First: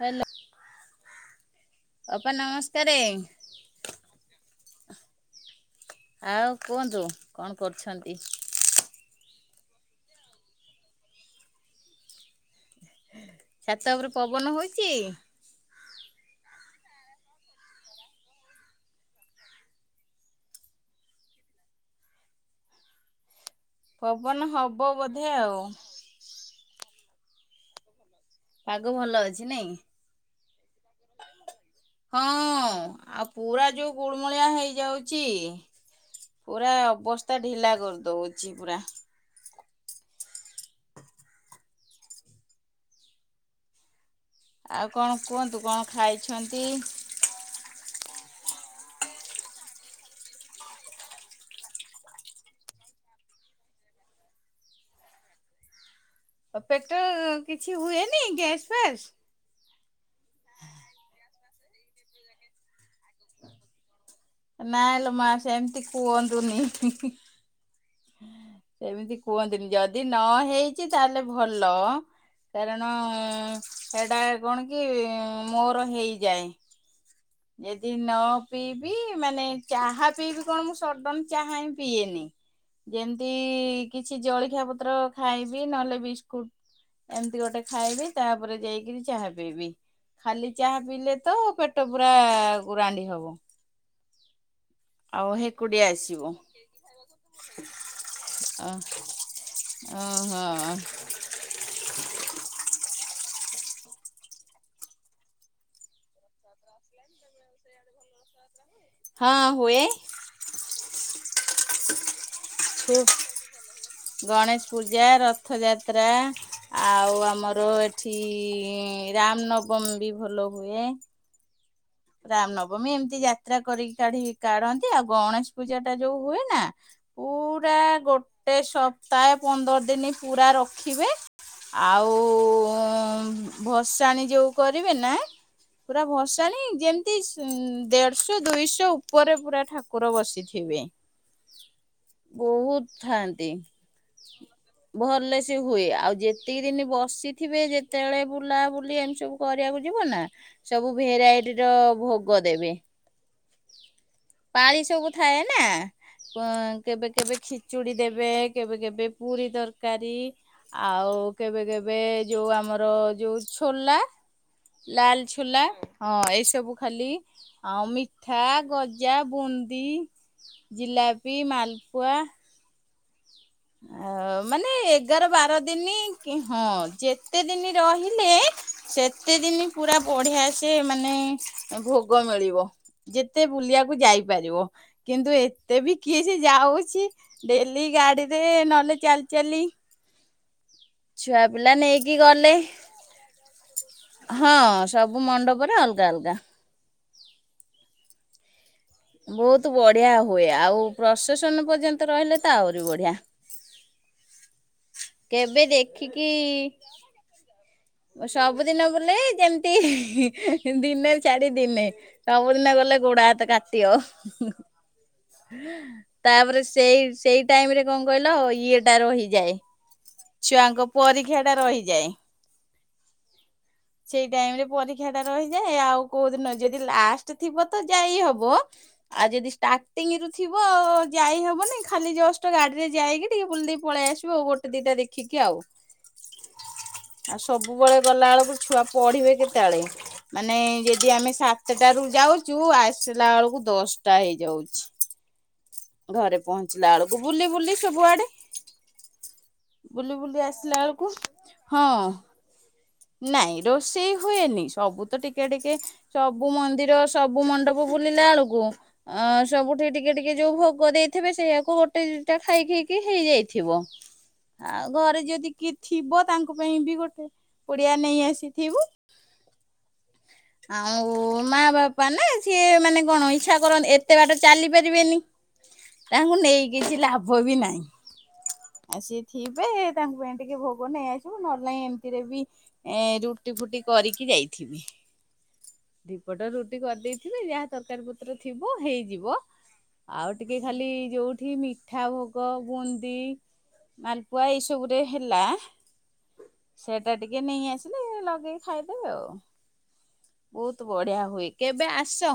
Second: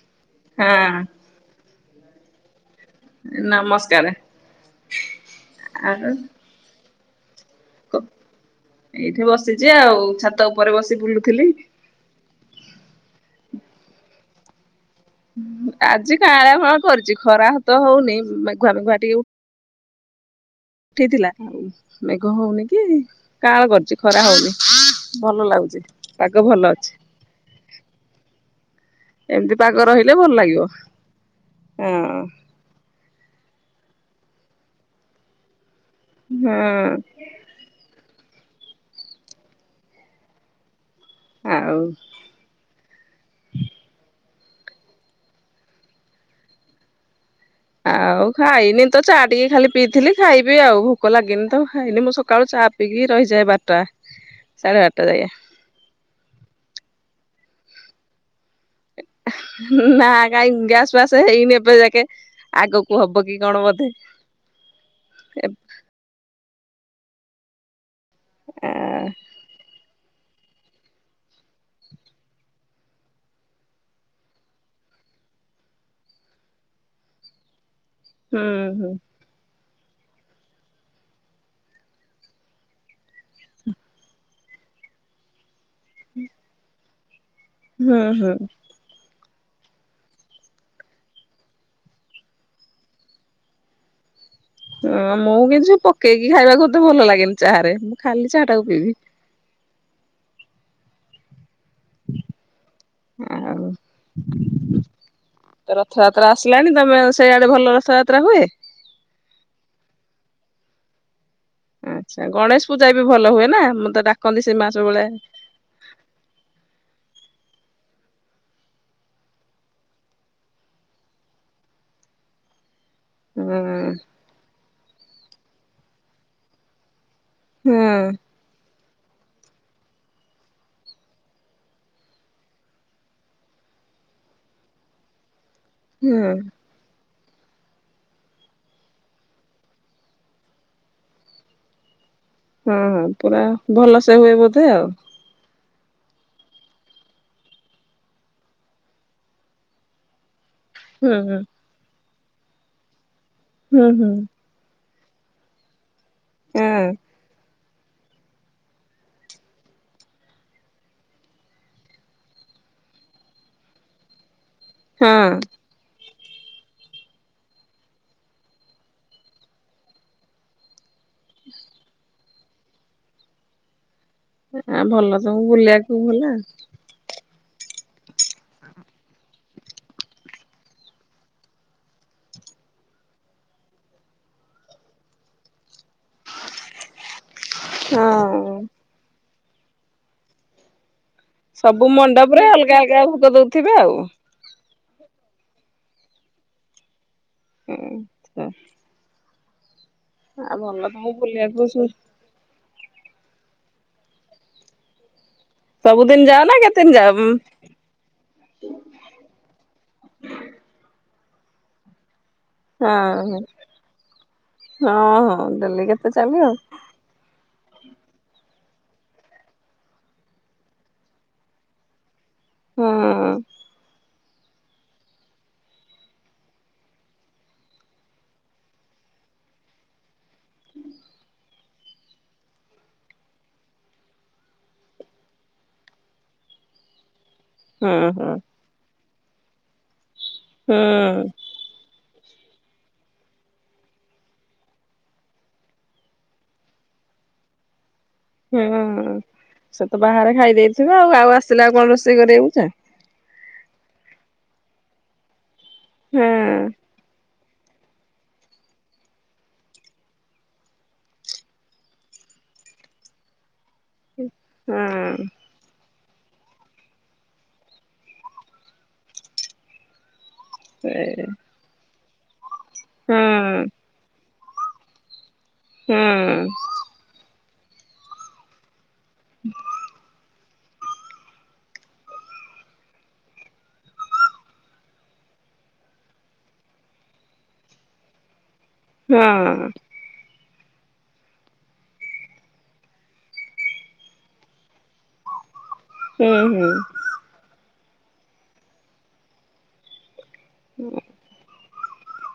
Hello. ହଁ। ଅପା ନମସ୍ ନମସ୍କାର ଆଉ କୁହନ୍ତୁ କଣ କରୁଛନ୍ତି? ଏଇଠି ବସିଛି ଆଉ ଛାତ ଉପରେ ବସି ବୁଲୁଥିଲି। ଛାତ ଉପରେ ପବନ ହଉଛି? ଆଜି କାଆଁଳା ପଗ କରିଛି ଖରା ତ ହଉନି ମେଘୁଆ ମେଘୁଆ ଟିକେ ଉଠେଇଥିଲା ମେଘ ହଉନି କି କାଆଁଳ କ କିଛି ଖରା ପବନ ହଉନି ହବ ବୋଧେ ଭଲ ଆଉ। ଲାଗୁଛି ପାଗ ଭଲ ଅଛି। ପାଗ ଭଲ ଅଛି ଏମିତି ନାଇଁ ପାଗ ରହିଲେ ଭଲ ଲାଗିବ ହଁ ହଁ ଆଉ ପୁରା ଯୋଉ ଗୁଳମୂଳିଆ ହେଇଯାଉଛି ପୁରା ହଁ ଅବସ୍ ତା ଢିଲା କରିଦଉଛି ପୁରା। ଆଉ ଆଉ କଣ କୁହନ୍ତୁ କଣ ଖାଇଛନ୍ତି? ଆଉ ଖାଇନି ତ ଚା ଟିକେ ଖାଲି ପିଇଥିଲି ଖାଇବି ଆଉ ଭୋକ ଲାଗିନି ତ ଖାଇନି ମୁଁ ସକାଳୁ ଚା ପିକି ରହିଯାଏ ବାରଟା ସାଢ଼େ ବାରଟା ଯାଏା ଆଉ ପେଟ କିଛି ହୁଏନି ଗ୍ୟାସ୍ ଫ୍ୟାସ୍। ନା କାଇ ଗାସ ବାସ ହେଇନି ଏପେ ଯାକେ। ଆଗକୁ ହବ କି କଣ ବୋଧେ ନାଇଁଲୋ ମା ଏ ସେମିତି କୁହନ୍ତୁନି। ଆ ସେମିତି କୁହନ୍ତୁନି ଯଦି ନ ହେଇଛି ତାହେଲେ ଭଲ। କାରଣ ସେଟା କଣ କି ମୋର ହେଇଯାଏ। ଯଦି ନ ହୁଁ ହୁଁ। ପିଇବି ମାନେ ଚାହା ପିଇବି କଣ ମୁଁ ସଡନ ଚାହା ହିଁ ପିଏନି। ଯେମତି କିଛି ଜଳଖିଆ ପତ୍ର ଖାଇବି ନହେଲେ ବିସ୍କୁଟ ଏମିତି ଗୋଟେ ହୁଁ ଖାଇବି ହୁଁ ତାପରେ ଯାଇକିରି ଚାହା ପିଇବି। ଖାଲି ଚାହା ପିଇଲେ ତ ପେଟ ପୂରା ଗୁରାଣ୍ଡି ହବ। ହଁ ଆଉ ମୁଁ କିଛି ହେକୁଟିଆ ପକେଇକି ଆସିବ ଖାଇବାକୁ ଏତେ ଭଲ ଲାଗେନି ଚାହାରେ ମୁଁ ଖାଲି ଚାହା ଅ ଟାକୁ ପିବି। ଓହୋ। [inaudible] ଆଉ ରଥଯାତ୍ରା ଆସିଲାଣି ତମେ ସେଇଆଡେ ଭଲ ରଥଯାତ୍ରା ହୁଏ? ହଁ ହୁଏ। ଆଚ୍ଛା ଗଣେଶ ପୂଜା ଛୁ ବି ଭଲ ହୁଏ ନା ମୁଁତ ଡାକନ୍ତି ଗଣେଶ ସୀମା ସବୁ ପୂଜା ବେଳେ। ରଥଯାତ୍ରା ଆଉ ଆମର ଏଠି ରାମନବ ବମ୍ବ ଭଲ ହୁଏ। ରାମନବମୀ ଏମିତି ଯାତ୍ରା ହୁଁ କରିକି କାଢି କାଢନ୍ତି ଆଉ ଗଣେଶ ପୂଜା ଟା ଯୋଉ ହୁଏ ନା ହୁଁ ପୁରା ଗୋଟେ ସପ୍ତାହେ ପନ୍ଦର ଦିନ ପୂରା ରଖିବେ। ଆଉ ଭସାଣି ଯେଉଁ କରିବେ ନା ପୁରା ହୁଁ ଭସାଣିି ଯେମତି ସୁଁନ ଦେଢଶହ ଦୁଇଶହ ଉପରେ ପୁରା ଠାକୁର ବସିଥିବେ। ହୁଁ ବହୁତ ହଁ ପୁରା ଥାଆନ୍ତି ଭଲସେ ହୁଏ ବୋଧେ ଆଉ। ଭଲେ ସେ ହୁଏ ଆଉ ଯେତିକି ଦିନ ବସିଥିବେ ଯେତେବେଳେ ବୁଲାବୁଲି ଏମତି ସବୁ କରିବାକୁ ଯିବ ନା ସବୁ ହୁଁ ହୁଁ ଭେରାଇଟିର ଭୋଗ ଦେବେ। ହୁଁ ହୁଁ। ପାଳି ସବୁ ଥାଏ ନା ପ ହୁଁ କେବେ କେବେ ଖୀ ଚୁଡ଼ି ଦେବେ କେବେ କେବେ ପୁରୀ ତରକାରୀ। ଆଉ କେବେ କେବେ ଯୋଉ ଆମର ଯୋଉ ଛୋଲା ଲାଲ ହଁ ଛୋଲା ହଁ ଏବ ସବୁ ଖାଲି ଆଉ ମିଠା, ଗଜା, ବୁନ୍ଦି ଜିଲାପି, ମାଲପୁଆ ଆଉ ମାନେ ହଁ ଭଲ ଏଗାର ତମକୁ ବାର ବୁଲିବାକୁ ଭଲ ଦିନି ହଁ ଯେ ତେ ଦିନି ରହିଲେ ସେତେ ଦିନି ପୁରା ବଢିଆ ସେ ମାନେ ଭୋଗ ମିଳିବ। ଯେତେ ବୁଲିବାକୁ ଯାଇପାରିବ କିନ୍ତୁ ଏତେ ବି କିଏ ସେ ଯାଉଛି ଡେଲି ଗାଡ଼ି ରେ ହଁ। ନହେଲେ ଚାଲି ଚାଲି। ଛୁଆ ପିଲା ସବୁ ନେଇକି ମଣ୍ଡପ ରେ ଗଲେ। ଅଲଗା ଅଲଗା ଭୋଗ ଦଉଥିବେ ଆଉ। ହଁ ସବୁ ମଣ୍ଡପରେ ଅଲଗା ଅଲଗା। [unintelligible] ବହୁତୂ ବଢିଆ ହୁଏ ଆଉ ଭଲ ତମକୁ ବୁଲିବାକୁ ପ୍ରଶସନ ସୁ ପର୍ଯ୍ୟନ୍ତ ରହିଲେ ତ ଆହୁରି ବଢିଆ। କେବେ ସବୁଦିନ ଯାଅ ନା କେତେ ଦେଖିକି ଦିନ ଯାଅମ୍? ସବୁଦିନ ବୋଲେ ଯେମିତି ଦିନେ ଛାଡ଼ି ଦିନେ। ସବୁଦିନ ହଁ ଗଲେ ଗୋଡା ହାତ କାଟିବ। ହଁ ହଁ ଡେଲି କେତେ ଚାଲିବ ତାପରେ ସେଇ ସେଇ ଟାଇମ ରେ କଣ କହିଲ ଇଏ ଟା ରହିଯାଏ। ଛୁଆଙ୍କ ପରୀକ୍ଷା ଟା ରହିଯାଏ। ହୁଁ। ସେଇ ଟାଇମ ରେ ପରୀକ୍ଷା ଟା ରହିଯାଏ ଆଉ କୋଉଦିନ ଯଦି ଲାଷ୍ଟ ଥିବ ତ ଯାଇ ହବ। ଆଉ ଯଦି ଷ୍ଟାର୍ଟିଂ ରୁଥିବ ଯାଇ ହବନି ଖାଲି ଜଷ୍ଟ ଗାଡିରେ ଯାଇକି ଟିକେ ବୁଲ ଦେଇେ ପଳେଇ ଆସ ଉ ଗୋଟେ ଦିଟା ଦେଖିକି ଆଉ। ଆଉ ହୁଁ ସବୁବେଳେ ହୁଁ। ଗଲାବେେଳକୁ ଛୁଆ ପଢିବେ କେତେବେଳେ ମାନେ ଯଦି ଆମେ ହୁଁ ସା ଚାଟ ରୁ ଯାଉଛୁ ଆସିଲା ବେଳକୁ ଦଶଟା ହେଇଯାଉଛି। ଘରେ ପହଞ୍ଚିଲା ବେଳକୁ ବୁଲି ବୁଲି ସବୁଆଡେ ହୁଁ ସେ ତ ବୁଲି ବାହାରେ ବୁଲି ଖାଇ ଆସିଲା ଦେଇଥିବ ବେଳକୁ ଆଉ ଆଉ ଆସିଲା ଆଉ କଣ ହଁ ରୋଷେଇ କରିବାକୁଛ। ନାଇଁ ରୋଷେଇ ହୁଏନି ସବୁ ତ ଟିକେ ଟିକେ ସବୁ ମନ୍ଦିର ସବୁ ମଣ୍ଡପ ବୁଲିଲା ବେଳକୁ ଅ ସବୁଠିକେ ଟିକେ ଟିକେ ଯୋଉ ଭୋଗ ଦେଇଥିବେ ସେଇଆକୁ ଗୋଟେ ଦିଟା ଖାଇ ଖେଇକି ହେଇଯାଇଥିବ। ଆଉ ଘରେ ହୁଁ। ଯଦି କିଏ ଥିବ ତାଙ୍କ ପାଇଁ ବି ଗୋଟେ ପୁଡିଆ ନେଇ ଆସିଥିବୁ ଆଉ ସେଇ ମା ବାପ୍ ପା ନା ସିଏ ମାନେ ହୁଁ କଣ ଇଚଛା କରନ୍ତି ଏତେ ବାଟ ଚାଲିପାରିବେନି ତାଙ୍କୁ ହୁଁ ନେଇକି କିଛି ଲାଭ ବି ନାହିଁ ଆଉ ସିଏ ଥିବେ ତାଙ୍କ ପାଇଁ ଟିକେ ଭୋଗ ନେଇ ଆସିବୁ ନହେଲୋଇ ଏମିତିରେ ବି ଏଁ ରୁଟି ଫୁଟି କରିକି ଯାଇଥିବି ଦିପଟ ରୁଟି କରିଦେଇଥିବେ ଯାହା ତରକାରି ପତ୍ର ଥିବ ହେଇଯିବ। ହଁ ଆଉ ଟିକେ ଖାଲି ଯୋଉଠି ମିଠା ଭୋଗ ବୁନ୍ଦି ମାଲପୁଆ ଏଇ ସବୁ ରେ ହେଲା ହୁଁ ହୁଁ। ସେଟା ଟିକେ ନେଇ ଆସିଲେ ଲଗେଇକି ଖାଇଦେଉ ଆଉ। ବହୁତ ବଢିଆ ହୁଏ। କେବେ ଆସ?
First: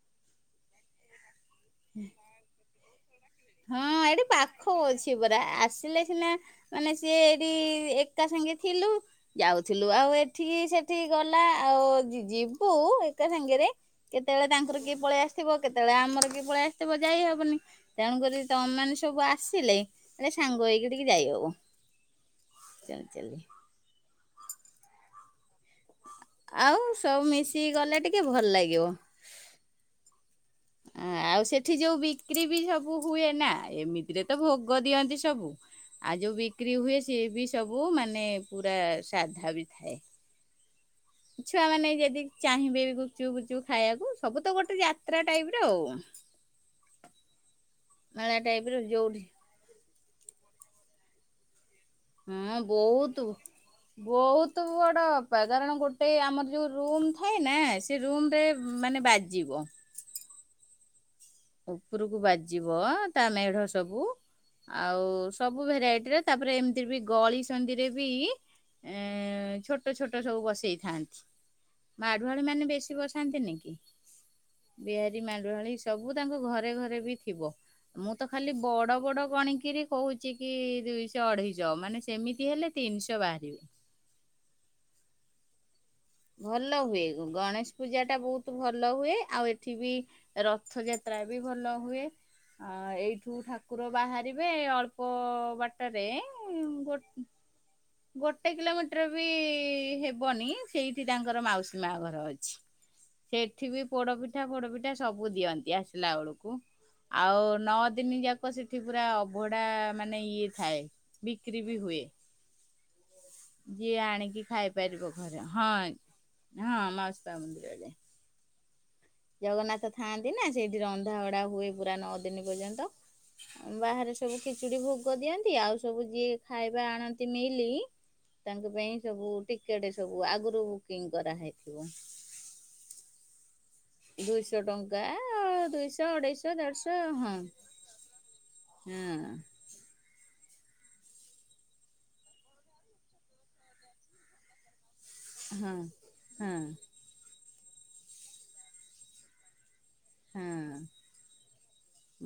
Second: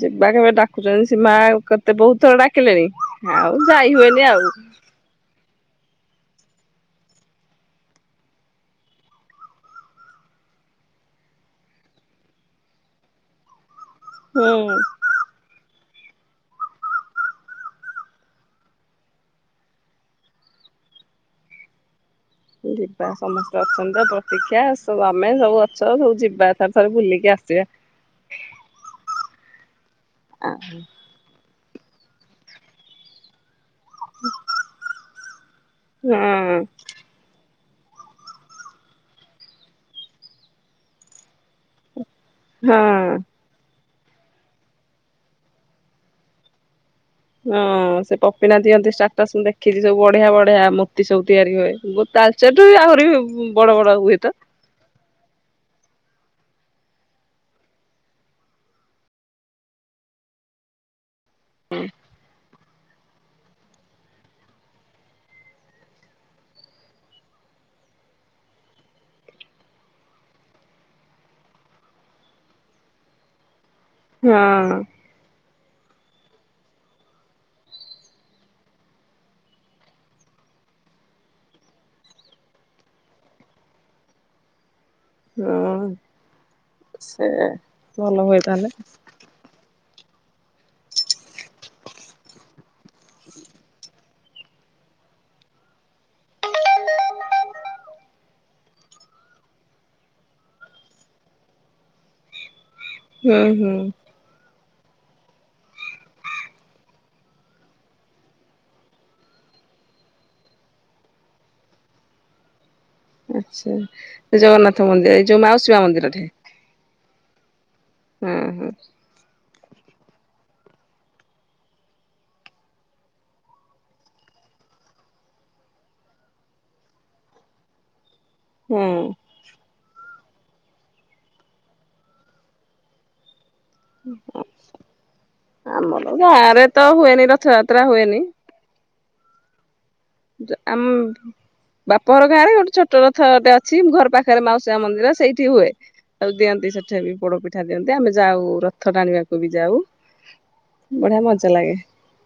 ଯିବା କେବେ ଡାକୁଛନ୍ତି ସିମା କେତେ ବହୁତ ଥର ଡାକିଲେଣି। ଆଉ ଯାଇ ହୁଏନି ଆଉ। ସେଇପରା ଆସିଲେ ସିନା ମାନେ ସିଏ ଏଠି ଏକା ସାଙ୍ଗେ ଥିଲୁ ଯାଉଥିଲୁ ଆଉ ଏଠିକି ସେଠିକି ଗଲା ଆଉ ଯିବୁ ଏକା ସାଙ୍ଗରେ କେତେବେଳେ ହୁଁ। ତାଙ୍କର କିଏ ପଳେଇ ଆସିଥିବ କେତେବେଳେ ଆମର କିଏ ପଳେଇ ଆସିଥିବ ଯାଇ ହବନି। ତେଣୁକରିି ତମେମାନେ ସବୁ ଆସିଲେ ହେଲେ ସାଙ୍ଗ ହେଇକି ଟିକେ ଯାଇହବ। ଯିବା ସମସ୍ତେ ଅଛନ୍ତି ତ ପ୍ରତୀକ୍ଷା ସବୁ ଆମେ ସବୁ ଅ ସବୁ ଯିବା ଥରେ ଆଉ ଥରେ ସବୁ ବୁଲିକି ଆସିବା। ମିଶିକି ଗଲେ ଟିକେ ଭଲ ଲାଗିବ। ଆ ଆଉ ସେଠି ଯୋଉ ବିକ୍ରି ବି ସବୁ ହୁଏ ନା ଏମିତିରେ ତ ଭୋଗ ଦିଅନ୍ତି ସବୁ ହଁ ଆଉ ଯୋଉ ବିକ୍ରି ହୁଏ ସିଏ ବି ସବୁ ମାନେ ପୁରା ସାଧା ବି ଥାଏ। ଛୁଆ ମାନେ ଯଦି ଚାହିଁବେ ବି ହଁ। ଗୁପଚୁପ ଫୁପଚୁପ୍ ଖାଇବାକୁ ସବୁ ତ ଗୋଟେ ଯାତ୍ରା ଟାଇପ ର ଆଉ। ହଁ ସେ ମେଳା ପପିନା ଟାଇପ୍ ର ଦିଅନ୍ତି ଯୋଉଠି ଷ୍ଟାଟସ ମୁ ଦେଖିଚି ସବୁ ବଢିଆ ବଢିଆ ମୂର୍ତ୍ତି ସବୁ ତିଆରି ହୁଏ। ହଁ ତାଳଚେରଠୁ ବି ଆହୁରି ବଡ ବଡ ହୁଏତ? ତୁ ବଡ ଅପା କାରଣ ଗୋଟେ ଆମର ଯୋଉ ରୁମ୍ ଥାଏ ନା ସେ ରୁମ ରେ ମାନେ ବାଜିବ ଉପରକୁ ବାଜିବ ତା ମେଢ ସବୁ ଆଉ ସବୁ ଭେରାଇଟିରେ ତାପରେ ଏମିତି ବି ଗଳି ସନ୍ଧି ରେ ବି ଏ ଛୋଟ ଛୋଟ ସବୁ ବସେଇଥାନ୍ତି। ମାଢୁଆଳି ମାନେ ବେଶୀ ବସାନ୍ତି ନି କି ହଁ ବିହାରୀ ମାଢୁଆଳି ସବୁ ତାଙ୍କ ଘରେ ଘରେ ବି ଥିବ। ମୁଁ ତ ଖାଲି ବଡ ବଡ ଗଣିକିରି କହୁଚି କି ଦୁଇଶହ ଅଢେଇଶହ ମାନେ ସେମିତି ହେଲେ ତିନିଶହ ବାହାରିବ। ହଁ। ଭଲ ହୁଏ ସେ ଗଣେଶ ପୂଜା ଭଲ ଟା ହୁଏ ବହୁତ ତାହେଲେ ଭଲ ହୁଏ ଆଉ ଏ ଏଠିବି ରଥ ଯାତ୍ରା ବି ଭଲ ହୁଏ। ଅ ଏଇଠୁ ଠାକୁର ବାହାରିବେ ଅଳ୍ପ ବାଟରେ ଗୋ ଗୋଟେ କିଲୋମିଟର ବି ହେବନି ସେଇଠି ତାଙ୍କର ମାଉସୀ ମା ଘର ଅଛି। ହୁଁ ସେଠି ହୁଁ ବି ପୋଡପିଠା ଫୋଡ ପିଠା ସବୁ ଦିଅନ୍ତି ଆସିଲା ବେଳକୁ। ଆଉ ନଅ ଦିନି ଯାକ ସେଠି ପୁରା ଅଭଢା ମାନେ ଇଏ ଥାଏ। ବିକ୍ରି ବି ହୁଏ। ଆଚ୍ଛା। ଯିଏ ସେ ଆଣିକି ଜଗନ୍ନାଥ ମନ୍ଦିର ଖାଇପାରିବ ଏଇ ଯୋଉ ଘରେ ମାଉସୀ ହଁ ମା ମନ୍ଦିରଠେ ହଁ ମାଉସିତା ମନ୍ଦିରରେ। ହୁଁ ହୁଁ। ଜଗନ୍ନାଥ ଥାଆନ୍ତି ନା ସେଇଠି ରନ୍ଧା ବଢା ହୁଏ ପୁରା ନଅ ଦିନ ପର୍ଯ୍ୟନ୍ତ। ବାହାରେ ସବୁ ଖିଚୁଡି ଭୋଗ ଦିଅନ୍ତି ଆଉ ସବୁ ଯିଏ ଖାଇବା ଆଣନ୍ତି ମିଲ ତାଙ୍କ ପାଇଁ ହୁଁ ସବୁ ଟିକେଟ ସବୁ ଆଗରୁ ବୁକିଂ କରାହେଇଥିବ। ଦୁଇଶହ ଟଙ୍କା ଆମର ଦୁଇଶହ ଅଢେଇଶହ ଗାଁରେ ତ ଦେଢଶହ ହୁଏନି ରଥଯାତ୍ରା ହୁଏନି ହଁ। ହୁଁ। ଯା ଆମ ବାପ ଘର ଗାଁରେ ଗୋଟେ ଛୋଟ ରଥଟେ ଅଛି ଘର ପାଖରେ ମାଉସୀମା ମନ୍ଦିର ସେଇଠି ହୁଏ ହଁ ଆଉ ହଁ ଦିଅନ୍ତି ସେଠି ବି ପୋଡପିଠା ଦିଅନ୍ତି ଆମେ ଯାଉ ରଥ ଟାଣିବାକୁ ବି ଯାଉ। ହଁ। ବଢିଆ ମଜା ଲାଗେ।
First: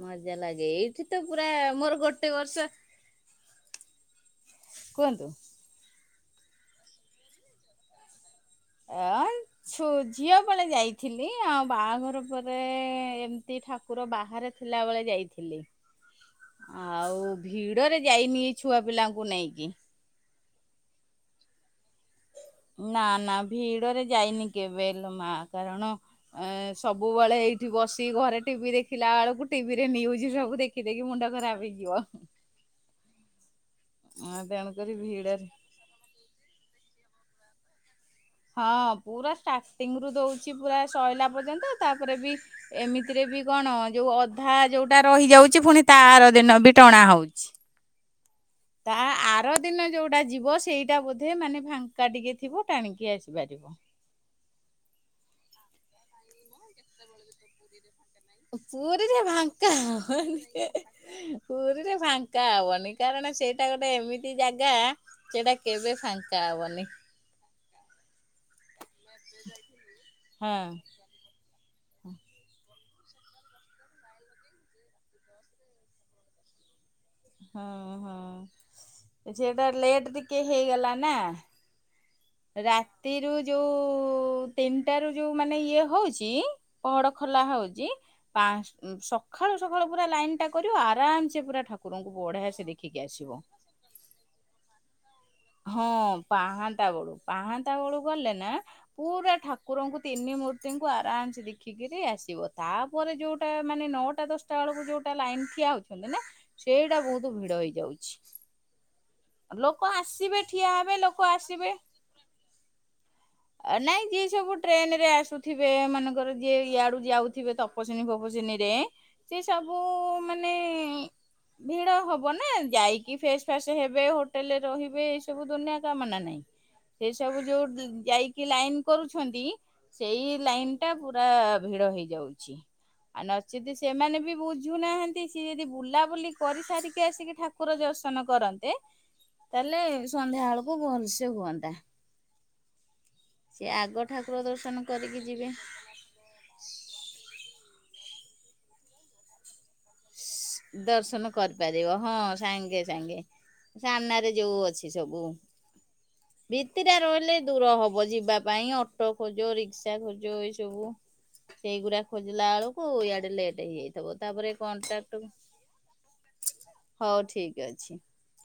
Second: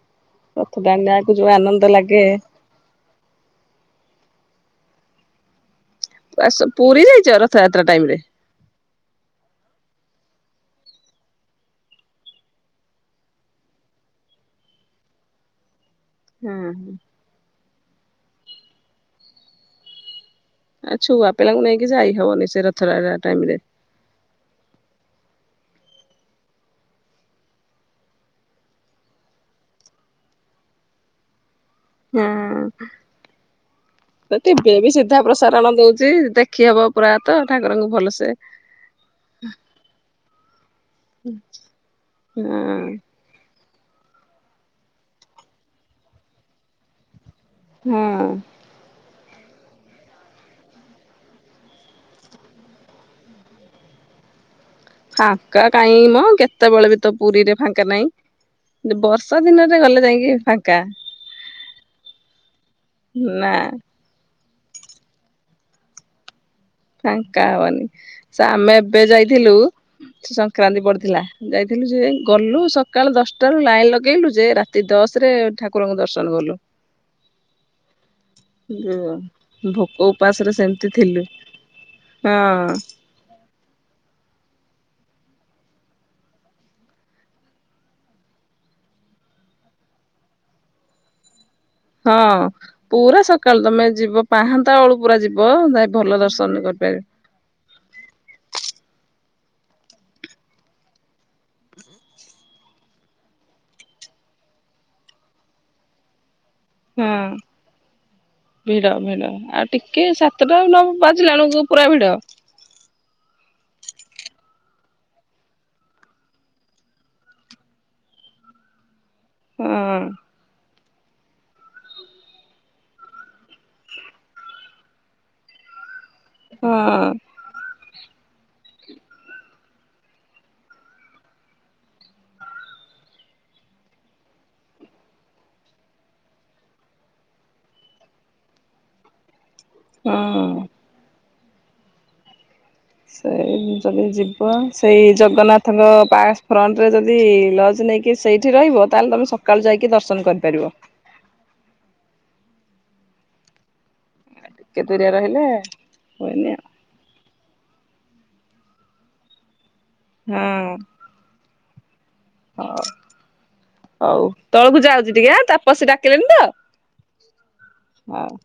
ମଜା ଲାଗେ ରଥ ଏଇଠି ତ ଟାଣିବାକୁ ପୁରା ଯୋଉ ଆନନ୍ଦ ମୋର ଲାଗେ। ଗୋଟେ ବର୍ଷ କୁହନ୍ତୁ? ଆସ ପୁରୀ ଯାଇଚ ରଥଯାତ୍ରା ଟାଇମ ରେ? ଆଁ ଛୁ ଝିଅ ବେଳେ ଯାଇଥିଲି ଆଉ ବାହାଘର ପରେ ଏମ୍ ତି ଠାକୁ କୁର ବାହାରେ ଥିଲାବେଳେ ଯାଇଥିଲି। ହଁ ଆଉ ଭିଡରେ ଯାଇନି ଛୁଆ ପିଲାଙ୍କୁ ନେଇକି। ଆଉ ଛୁଆ ପିଲାଙ୍କୁ ନେଇକି ଯାଇ ହବନି। ସେ ନା ରଥଯାତ୍ରା ନା ଟାଇମ ରେ। ଭିଡରେ ଯାଇନି କେବେଲ ମା କାରଣ ଏ ସବୁବେଳେ ଏଇଠି ବସି ଘରେ ଟିଭି ଦେଖିଲା ବେଳକୁ ଟିଭି ରେ ନ୍ୟୁଜ ସବୁ ଦେଖ ଖିଦେଇକି ମୁଣ୍ଡ ଖରାବେ। ହଁ [unintelligible] ତେଣୁକରି ସିଧା ଭିଡରେ ପ୍ରସାରଣ ଦଉଛି ଦେଖ ଖି ହବ ପୁରା ତ ଠାକୁରଙ୍କୁ ଭଲସେ। ହଁ ପୁରା ଷ୍ଟାର୍ଟିଂ ରୁ ଦଉଛି ପୁରା ସୋଇଲା ପର୍ଯ୍ୟନ୍ତ ତାପରେ ବି ହଁ ଏମିତିରେ ବି କଣ ଯୋଉ ଅଧା ଯୋଉଟା ରହିଯାଉଛି ପୁଣି ତା ଆର ଦିନ ବି ଟଣା ହଉଛି। ହଁ। ତା ଆର ଦିନ ଯୋଉଟା ଯିବ ସେଇଟା ବୋଧେ ମାନେ ଫାଙ୍କା ଟିକେ ଥିବ ଟାଣିକି ଆସିପାରିବ। ଫାଙ୍କା କାଇହିଁ ମ କେତେବେଳେ ବି ତ ପୁରୀରେ ଫାଙ୍କା ନାହିଁ। ପୁରୀରେ ବର୍ଷା ଫାଙ୍କା ଦିନରେ ଗଲେ ଯାଇକି ହବନି ଫାଙ୍କା ପୁରୀରେ ଫାଙ୍କା ହବନି। କାରଣ ନା ସେଇଟା ଗୋଟେ ଏମିତି ଜାଗା ସେଇଟା କେବେ ଫାଙ୍କା ହବନି। ଫାଙ୍କା ହବନି ସେ ଆମେ ଏବେ ଯାଇଥିଲୁ ସେ ହଁ ସଂକ୍ରାନ୍ତି ପଡିଥିଲା। ଯାଇଥିଲୁ ଯେ ଗଲୁ ସକାଳୁ ଦଶଟାରୁ ଲାଇନ ଲଗେଇଲୁ ଯେ ରାତି ଦଶରେ ଠାକୁରଙ୍କୁ ଦର୍ଶନ ଗଲୁ। ହଁ ହଁ ସେଟା ଭୋକ ଲେଟ ଟିକେ ଉପାସରେ ସେମିତି ହେଇଗଲା ନା। ଥିଲୁ ହଁ ରାତିରୁ ଯୋଉ ତିନିଟା ରୁ ଯୋଉ ମାନେ ଇଏ ହଉଛି। ପହଡ ଖୋଲା ହଉଛି। ପା ଉ ସକାଳୁ ସକାଳୁ ପୁରା ଲାଇନ ଟା କରିବ ଆରାମସ ପୁରା ଠକ ହଁ ପୁରା ସକାଳୁ ତମେ ଯିବ ପାହାନ୍ତା ବେଳୁକୁ ପୁରା ଯିବ ହଁ ଯାଇ ଭଲ ଦର୍ଶନ ପାହାନ୍ତା କରିପାରିବେ। ବେଳୁ ପାହାନ୍ତା ବେଳୁ ଗଲେ ନା ପୁରା ଠାକୁରଙ୍କୁ ତିନି ମୂର୍ତ୍ତିଙ୍କୁ ଆରାମସ ଦେଖିକିରି ଆସିବ ତାପରେ ଯୋଉଟା ମାନେ ନଅ ଟା ଦଶଟା ବେଳକୁ ଯୋଉଟା ଲାଇନ ଠିଆ ହେଉଛନ୍ତି ନା ସେଇଟା ବହୁତ ହଁ ଭିଡ଼ ହେଇଯାଉଛି ଭିଡ ଭିଡ ଆଉ ଲୋକ ଆ ଟିକେ ସିବେ ସାତଟା ଠିଆ ନ ହେବେ ଲୋକ ବାଜିଲା ବେଳକୁ ଆସିବେ। ପୁରା ଭିଡ ଆ ନାଇଁ ଯିଏ ସବୁ ଟ୍ରେନ ରେ ଆସୁଥିବେ ଏ ମାନଙ୍କର ଯିଏ ଇଆଡୁ ଯାଉଥିବେ ତ। [unintelligible] ରେ ସେ ହଁ ସବୁ ମାନେ ନେ ଭିଡ଼ ହବ ନା ଯାଇକି ଫ୍ରେଶ ଫ୍ରାଶ ହେବେ ହୋଟେଲରେ। ରହିବେ ଏଇ ସବୁ ଦୁନିଆ କାମନା ନାଇଁ ହଁ ସେ ସବୁ ଯୋଉ ଦି ଯାଇକି ଲାଇନ୍ କରୁଛନ୍ତି। ସେଇ ଲାଇନ ଟା ପୁରା ଭିଡ଼ ହେଇଯାଉଛି। ଆଉ ନଚିତ ସେମାନେ ବି ବୁଝୁନାହାନ୍ତି ସିଏ ଯଦି ବୁଲାବୁଲି କରି ସାରିକି ଆସିକି ଠା କୁର ଦର୍ଶନ କରନ୍ତେ। ତାହେଲେ ସନ୍ଧ୍ୟା ହଁ। ବେଳକୁ ଭଲସେ ହୁଅନ୍ତା। ସେ ସିଏ ଯଦି ଆଗ ଠାକୁର ଯିବ ଦର୍ଶନ ସେଇ କରିକି ଯିବେ ଜଗନ୍ନାଥଙ୍କ ପାସ ଫ୍ରଣ୍ଟରେ ଯଦି ଲଜ୍ ନେଇକି ସେଇଠି ରହିବ ତାହେଲେ ତମେ ସକାଳୁ ଯାଇକି ଦର୍ଶନ କରିପାରିବ। ଦର୍ଶନ କରିପାରିବ ହଁ ସାଙ୍ଗେ ସାଙ୍ଗେ ସାମ୍ନାରେ ଯୋଉ ଟିକେ ଅଛି ଦୂରିଆ ସବୁ ରହିଲେ ହୁଏନି ବି ରାତିଟା ରହିଲେ ଦୂର ହବ ଯିବା ପାଇଁ ଅଟୋ ଖୋଜ, ରିକ୍ସା ଖୋଜ ଏଇ ଆଉ ସବୁ। ସେଇଗୁରା ଖୋଜିଲା ହଁ ହଉ ବେଳକୁ ଇଆଡେ ଲେଟ୍ ହେଇଯାଇଥିବ ହଉ ତାପରେ ତଳକୁ ଯାଉଛି କଣ୍ଟ୍ରାକ୍ଟ ଟିକେ ତାପସ ଡାକିଲେଣି ତ ହଉ ଠିକ୍ ଅଛି। ହଉ।